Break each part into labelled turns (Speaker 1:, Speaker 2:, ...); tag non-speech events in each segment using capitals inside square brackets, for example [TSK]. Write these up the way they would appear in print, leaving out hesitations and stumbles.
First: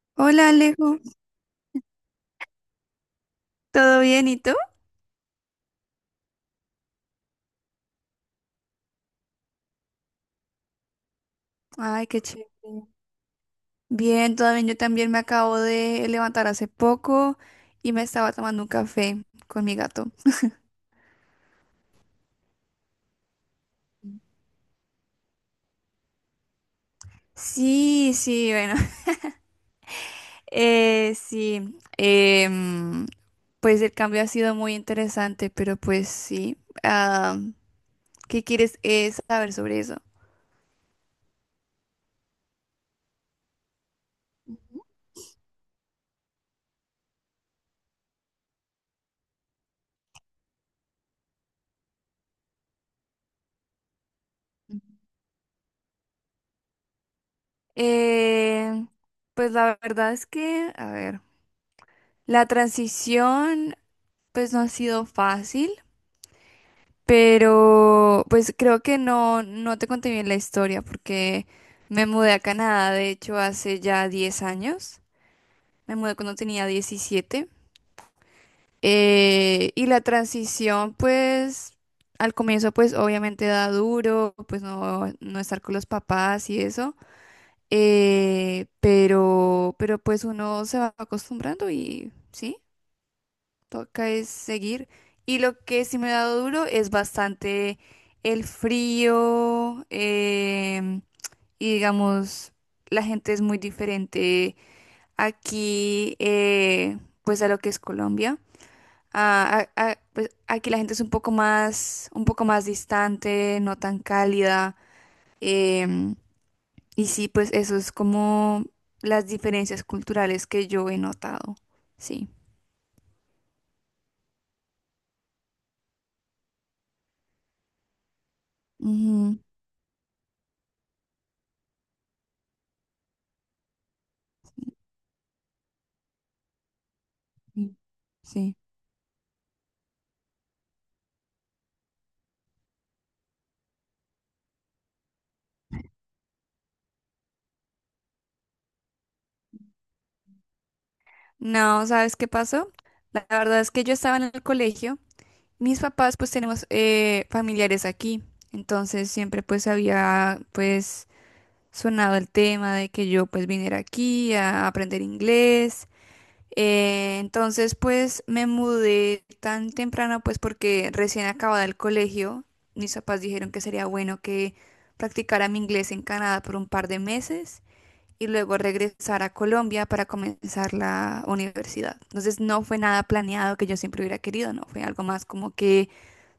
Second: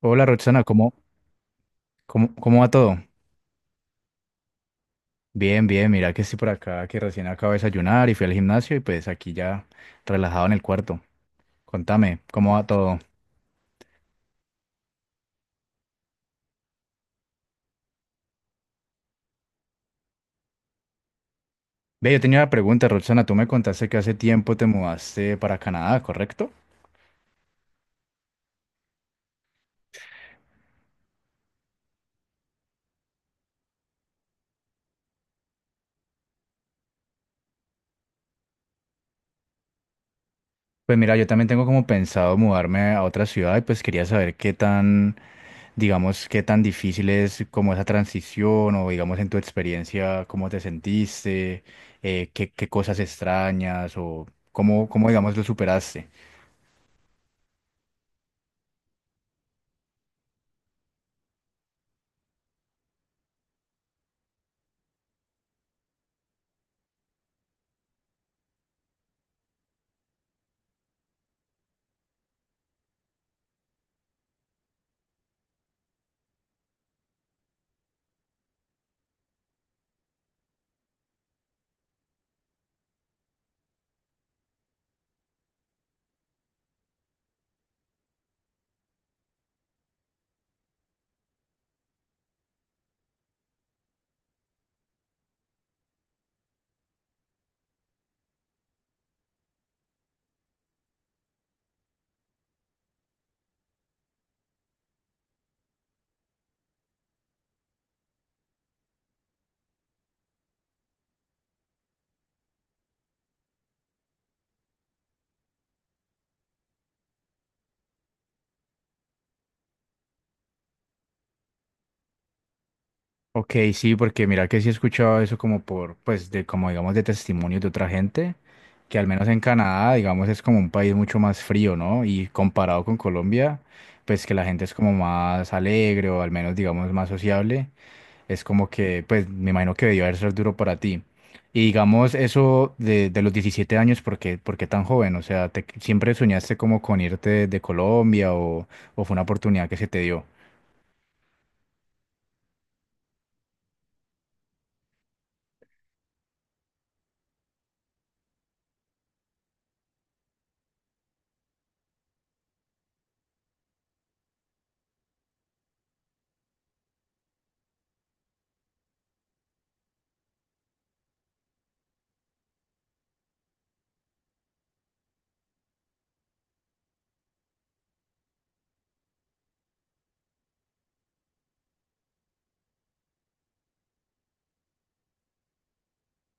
Speaker 1: Hola
Speaker 2: Hola
Speaker 1: Roxana, ¿cómo,
Speaker 2: Alejo,
Speaker 1: cómo va todo?
Speaker 2: ¿todo bien y tú?
Speaker 1: Bien, bien, mira que estoy por acá, que recién acabo de desayunar y fui al gimnasio y pues aquí ya relajado en el cuarto.
Speaker 2: Ay, qué
Speaker 1: Contame,
Speaker 2: chévere.
Speaker 1: ¿cómo va todo?
Speaker 2: Bien, todo bien. Yo también me acabo de levantar hace poco y me estaba tomando un café con mi gato.
Speaker 1: Ve, yo tenía una pregunta, Roxana, tú me contaste que hace tiempo te mudaste para Canadá, ¿correcto?
Speaker 2: Sí, sí, bueno, [LAUGHS] sí. Pues el cambio ha sido muy interesante, pero pues sí. ah, ¿Qué quieres saber sobre eso?
Speaker 1: Pues mira, yo también tengo como pensado mudarme a otra ciudad y pues quería saber qué tan, digamos, qué tan difícil es como esa transición o digamos en tu experiencia, cómo te sentiste, qué, qué cosas extrañas o cómo, cómo digamos lo superaste.
Speaker 2: Eh, pues la verdad es que, a ver, la transición pues no ha sido fácil. Pero pues creo que no te conté bien la historia porque me mudé a Canadá, de hecho, hace ya 10 años. Me mudé cuando tenía 17. Y la transición, pues, al comienzo, pues, obviamente da duro, pues, no estar con los papás y eso. Pero pues uno se va acostumbrando y, ¿sí? Toca es seguir. Y lo que sí me ha dado duro es bastante el frío, y digamos, la gente es muy diferente aquí, pues a lo que es Colombia. Pues aquí la gente es un poco más distante, no tan cálida. em, y sí, pues eso es como las diferencias culturales que yo he notado. Sí.
Speaker 1: Ok, sí, porque mira que sí he escuchado eso como por, pues de como digamos de testimonios de otra gente, que al menos
Speaker 2: Ujú.
Speaker 1: en Canadá, digamos, es como un país mucho más frío, ¿no? Y comparado con Colombia, pues que la gente es como más alegre o al menos digamos más sociable.
Speaker 2: Sí.
Speaker 1: Es
Speaker 2: Sí.
Speaker 1: como que, pues, me imagino que debió haber ser duro para ti. Y digamos eso de los 17 años, por qué tan joven? O sea, ¿siempre soñaste como con irte de Colombia o fue una oportunidad que se te dio?
Speaker 2: No, ¿sabes qué pasó? La verdad es que yo estaba en el colegio. Mis papás pues tenemos familiares aquí. Entonces siempre pues había pues sonado el tema de que yo pues viniera aquí a aprender inglés. Entonces pues me mudé tan temprano pues porque recién acababa el colegio. Mis papás dijeron que sería bueno que practicara mi inglés en Canadá por un par de meses y luego regresar a Colombia para comenzar la universidad. Entonces no fue nada planeado que yo siempre hubiera querido, no, fue algo más como que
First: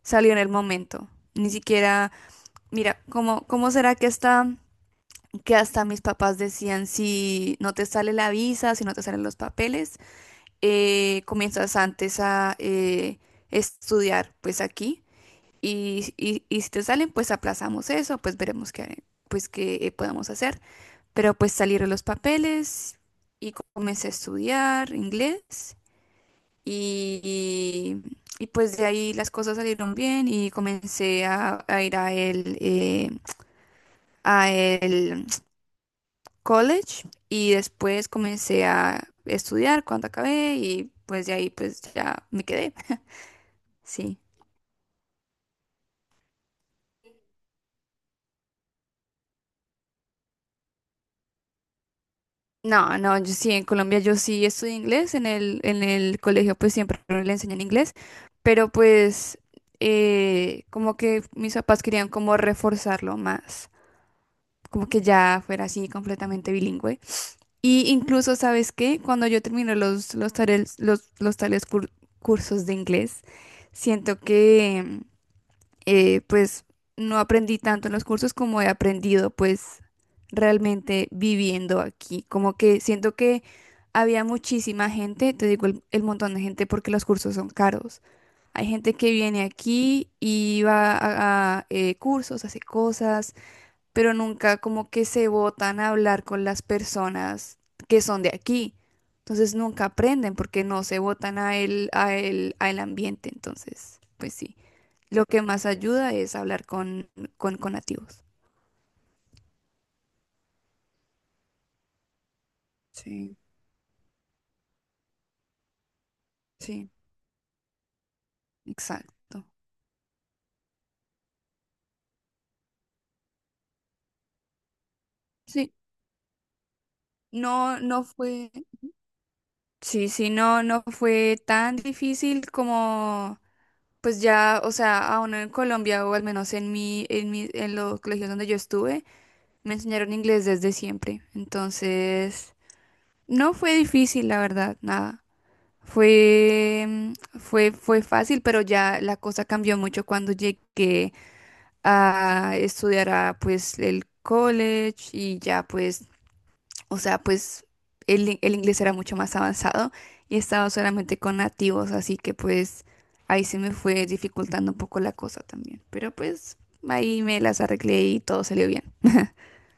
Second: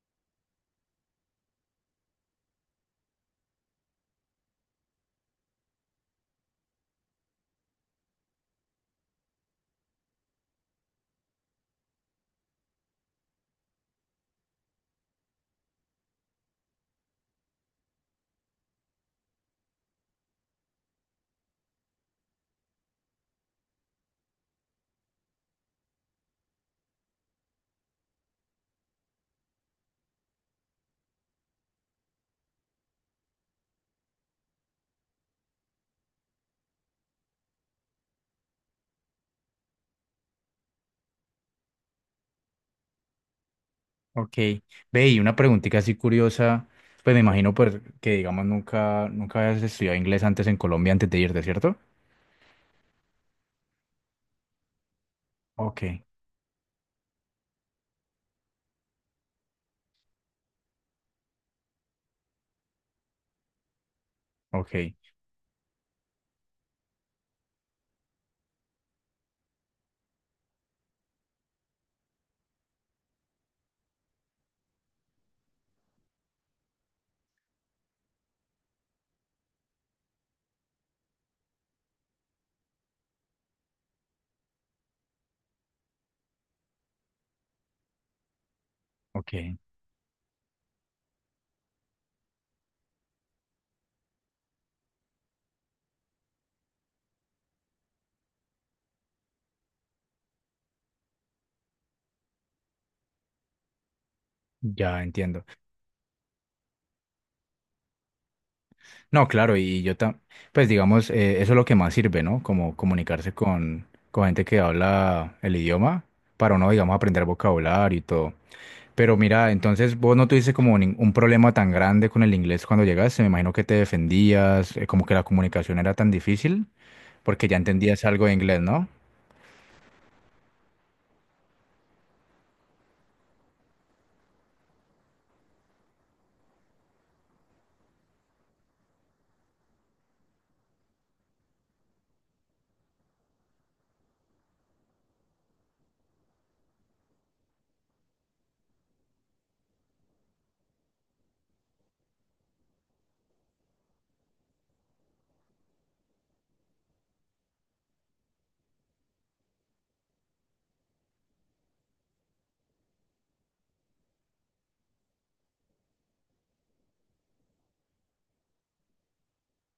Speaker 2: salió en el momento. Ni siquiera, mira, ¿cómo será que hasta mis papás decían, si no te sale la visa, si no te salen los papeles, comienzas antes a estudiar pues aquí y si te salen, pues aplazamos eso, pues veremos qué, pues qué podemos hacer. Pero pues salieron los papeles y comencé a estudiar inglés y, pues de ahí las cosas salieron bien y comencé a ir a a el college y después comencé a estudiar cuando acabé y pues de ahí pues ya me quedé. Sí.
Speaker 1: Ok. Ve, y una preguntita así curiosa, pues me imagino pues, que, digamos, nunca, nunca habías estudiado inglés antes en Colombia antes de irte, ¿cierto?
Speaker 2: No, no, yo sí, en Colombia yo sí estudié inglés,
Speaker 1: Ok,
Speaker 2: en el colegio pues siempre le enseñan inglés, pero pues como que mis papás querían como reforzarlo más,
Speaker 1: ok,
Speaker 2: como que ya fuera así completamente bilingüe. Y incluso, ¿sabes qué? Cuando yo termino cursos de inglés, siento que, pues no aprendí tanto en los cursos como he aprendido pues realmente viviendo aquí. Como que siento que había muchísima gente, te digo el montón de gente porque los cursos son caros. Hay gente que
Speaker 1: ok,
Speaker 2: viene aquí y va cursos, hace cosas, pero nunca como que se botan a hablar con las personas que son de aquí. Entonces nunca aprenden porque no se botan al ambiente. Entonces, pues sí.
Speaker 1: ya
Speaker 2: Lo que
Speaker 1: entiendo.
Speaker 2: más ayuda es hablar con nativos.
Speaker 1: No, claro, y yo tam pues digamos, eso es lo que más sirve, ¿no? Como comunicarse
Speaker 2: Sí.
Speaker 1: con gente que habla el idioma para uno,
Speaker 2: Sí,
Speaker 1: digamos, aprender vocabulario y todo. Pero
Speaker 2: exacto.
Speaker 1: mira, entonces vos no tuviste como un problema tan grande con el inglés cuando llegaste, me imagino que te defendías, como que la
Speaker 2: Sí,
Speaker 1: comunicación era tan difícil, porque ya
Speaker 2: no, no
Speaker 1: entendías algo de
Speaker 2: fue,
Speaker 1: inglés, ¿no?
Speaker 2: sí, sí, no fue tan difícil como, pues ya, o sea, a uno en Colombia o al menos en en los colegios donde yo estuve, me enseñaron inglés desde siempre. Entonces, no fue difícil, la verdad, nada. Fue, mm, Fue fácil, pero ya la cosa cambió mucho cuando llegué a estudiar a, pues el college y ya pues, o sea, pues el inglés era mucho más avanzado y estaba solamente con nativos, así que pues ahí se me fue dificultando un poco la cosa también, pero pues ahí me las arreglé y todo salió bien.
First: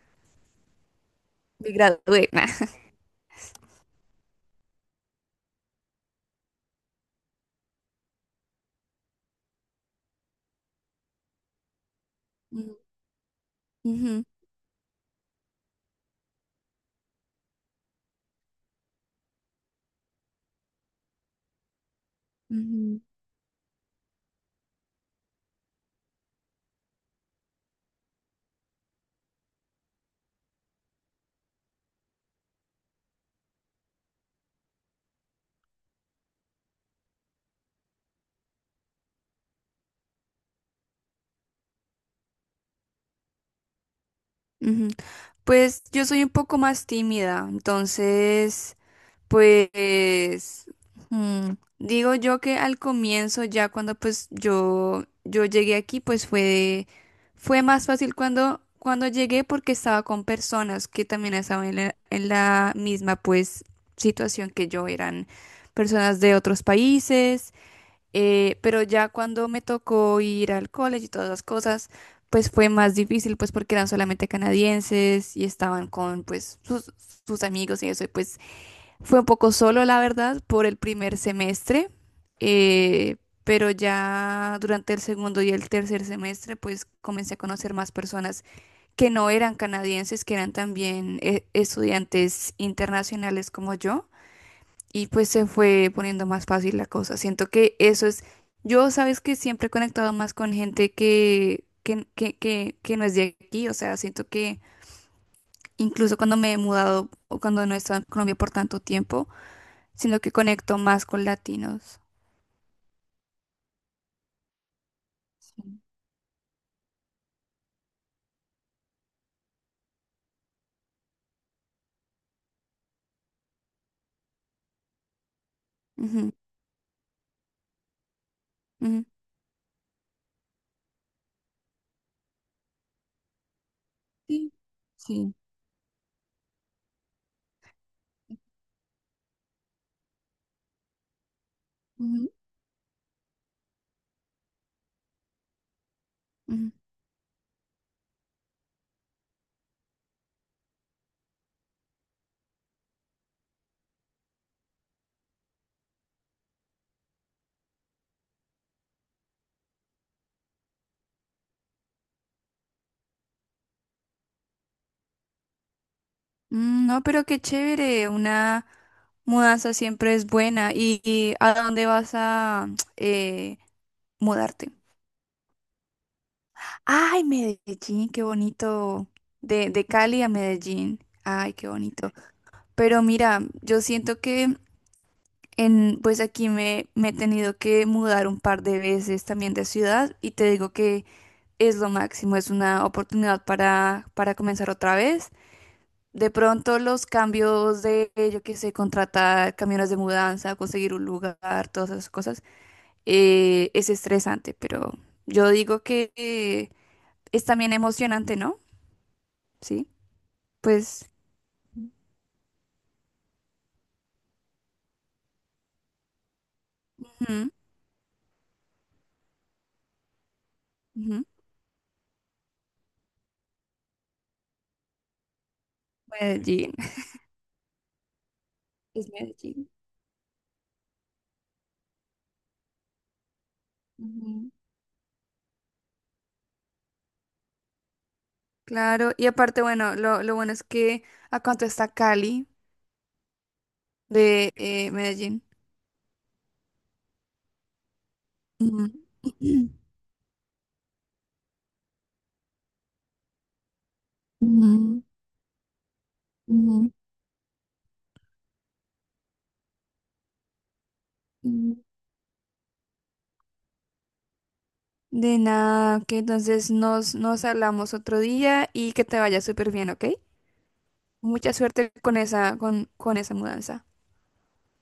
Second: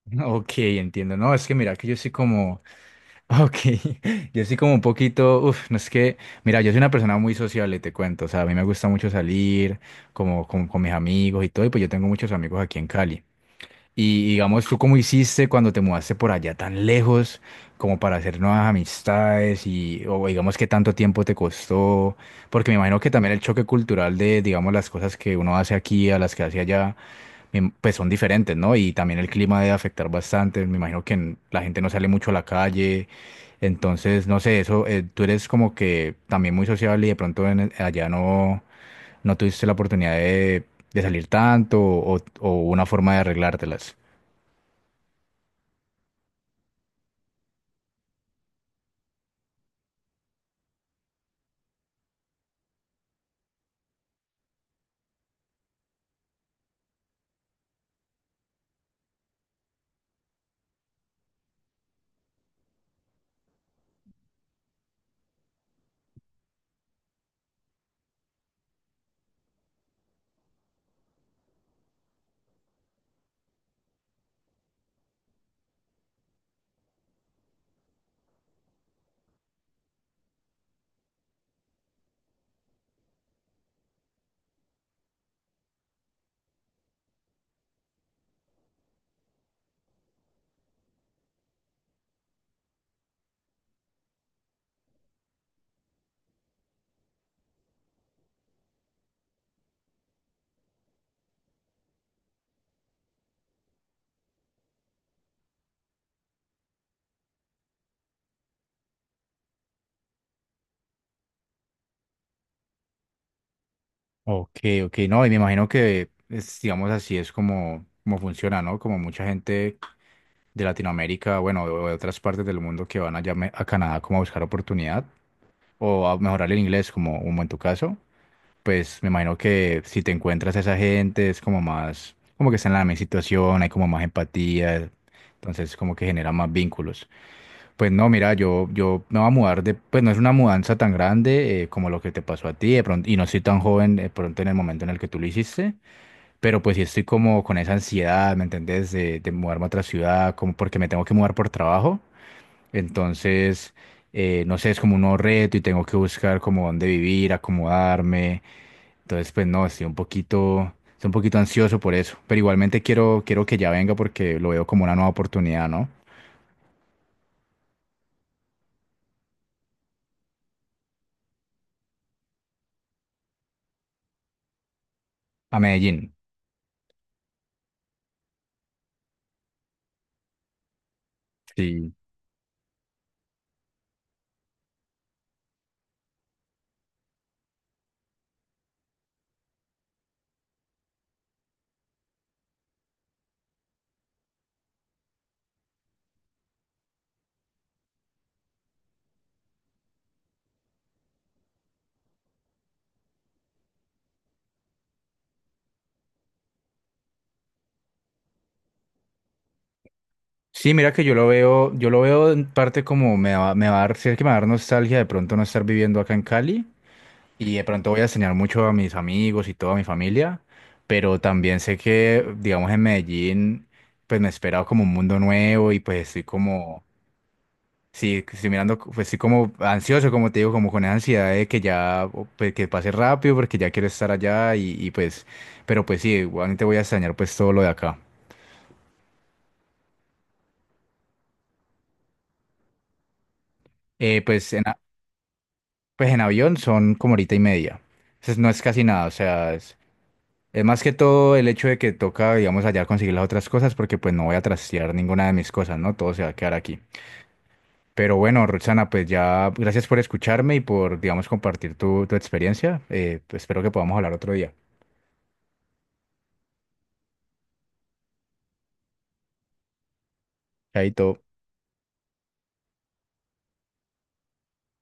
Speaker 1: [LAUGHS] Ok, entiendo. No, es que
Speaker 2: Me
Speaker 1: mira, que yo sí
Speaker 2: gradué.
Speaker 1: como...
Speaker 2: [LAUGHS]
Speaker 1: Ok, [LAUGHS] yo sí como un poquito, uff, no es que, mira, yo soy una persona muy sociable, te cuento, o sea, a mí me gusta mucho salir, como con mis amigos y todo, y pues yo tengo muchos amigos
Speaker 2: Nah.
Speaker 1: aquí en Cali.
Speaker 2: Ujú,
Speaker 1: Y digamos, ¿tú cómo hiciste cuando te mudaste por allá tan lejos, como para hacer nuevas amistades y, o digamos, qué tanto tiempo te costó? Porque me imagino que también el choque cultural de, digamos, las cosas que uno hace aquí a las que hace allá, pues son diferentes, ¿no? Y también el clima debe afectar bastante. Me imagino que la gente no sale mucho a la calle. Entonces, no sé, eso, tú eres como que también muy sociable y de pronto allá no, no tuviste la oportunidad de salir tanto o una forma de arreglártelas.
Speaker 2: ujú. Pues yo soy un poco más tímida, entonces pues mm, digo yo que al comienzo, ya cuando pues yo llegué aquí, fue más fácil cuando llegué porque estaba con personas que también estaban en la misma pues situación que yo, eran personas de otros países, pero ya cuando me tocó ir al college y todas las cosas, pues fue más difícil pues porque eran solamente canadienses y estaban con pues sus amigos y eso, y pues fue un poco solo, la verdad, por el primer semestre, eh, pero ya durante el segundo y el tercer semestre, pues comencé a conocer más personas que no eran canadienses, que eran también estudiantes internacionales como yo, y pues se fue poniendo más fácil la cosa. Siento que eso es, yo sabes que siempre he conectado más con gente que no es de aquí, o sea, siento que incluso cuando me he mudado o cuando no he estado en Colombia por tanto tiempo, sino que conecto más con latinos.
Speaker 1: Ok, ok, no, y me imagino
Speaker 2: Sí.
Speaker 1: que, es, digamos así, es como, como funciona, ¿no? Como mucha gente de Latinoamérica, bueno, o de otras partes del mundo que van allá a Canadá como a buscar oportunidad o a
Speaker 2: Ujú,
Speaker 1: mejorar el inglés, como, como en tu caso. Pues
Speaker 2: ujú.
Speaker 1: me imagino que si te encuentras a esa gente es como más, como que está en la misma situación, hay como más
Speaker 2: Sí,
Speaker 1: empatía,
Speaker 2: sí.
Speaker 1: entonces como que genera más vínculos. Pues no, mira, yo me voy a mudar de, pues no es una mudanza tan grande como lo que te
Speaker 2: Ujú.
Speaker 1: pasó a ti, de pronto, y no soy tan joven de pronto en el momento en el que tú lo hiciste, pero
Speaker 2: Ujú.
Speaker 1: pues sí estoy como con esa ansiedad, ¿me entendés? De mudarme a otra ciudad, como porque me tengo que mudar por trabajo, entonces... no sé, es como un nuevo reto y tengo que buscar como dónde vivir, acomodarme. Entonces, pues no, estoy un poquito ansioso por eso. Pero igualmente quiero, quiero que ya venga porque lo veo como una nueva oportunidad, ¿no?
Speaker 2: No, pero qué chévere, una mudanza siempre es buena. Y a dónde vas a [TSK] eh, mudarte?
Speaker 1: A Medellín.
Speaker 2: Ay, Medellín, qué bonito. De Cali a Medellín. Ay, qué
Speaker 1: Sí.
Speaker 2: bonito. Pero mira, yo siento que en, pues aquí me he tenido que mudar un par de veces también de ciudad y te digo que es lo máximo, es una oportunidad para comenzar otra vez. De pronto los cambios de, yo qué sé, contratar camiones de mudanza, conseguir un lugar, todas esas cosas, es estresante, pero yo digo que es también emocionante, ¿no? Sí,
Speaker 1: Sí, mira que
Speaker 2: pues
Speaker 1: yo lo veo en parte como me va a dar, sí que me va a dar nostalgia de pronto no estar viviendo acá en Cali
Speaker 2: ujú,
Speaker 1: y de pronto voy a extrañar mucho a mis amigos y toda mi familia, pero
Speaker 2: ujú,
Speaker 1: también sé que, digamos, en Medellín, pues me espera como un mundo nuevo y pues estoy
Speaker 2: Medellín,
Speaker 1: como Sí, que estoy mirando,
Speaker 2: [LAUGHS]
Speaker 1: pues
Speaker 2: es
Speaker 1: sí, como
Speaker 2: Medellín.
Speaker 1: ansioso, como te digo, como con esa ansiedad de que ya, o, pues, que pase rápido, porque ya quiero estar
Speaker 2: Ujú.
Speaker 1: allá y, pues, pero pues sí, igualmente voy a extrañar pues todo lo de acá.
Speaker 2: Claro, y aparte, bueno, lo bueno es que a cuánto está Cali de
Speaker 1: Pues, en, a-
Speaker 2: Medellín.
Speaker 1: pues en avión son como horita y media, entonces no es casi
Speaker 2: Ujú.
Speaker 1: nada, o sea,
Speaker 2: [CLEARS THROAT]
Speaker 1: es más que todo el hecho de que toca, digamos, allá conseguir las otras cosas, porque pues no voy a trastear
Speaker 2: Ujú,
Speaker 1: ninguna de mis cosas, ¿no? Todo se va a quedar aquí.
Speaker 2: ujú.
Speaker 1: Pero bueno, Roxana, pues ya, gracias por escucharme y por, digamos,
Speaker 2: Mm.
Speaker 1: compartir tu, tu experiencia, pues, espero que podamos hablar otro día.
Speaker 2: De nada, que entonces nos hablamos otro día y que te vaya súper bien, ¿ok?
Speaker 1: Chaito.
Speaker 2: Mucha suerte con esa mudanza.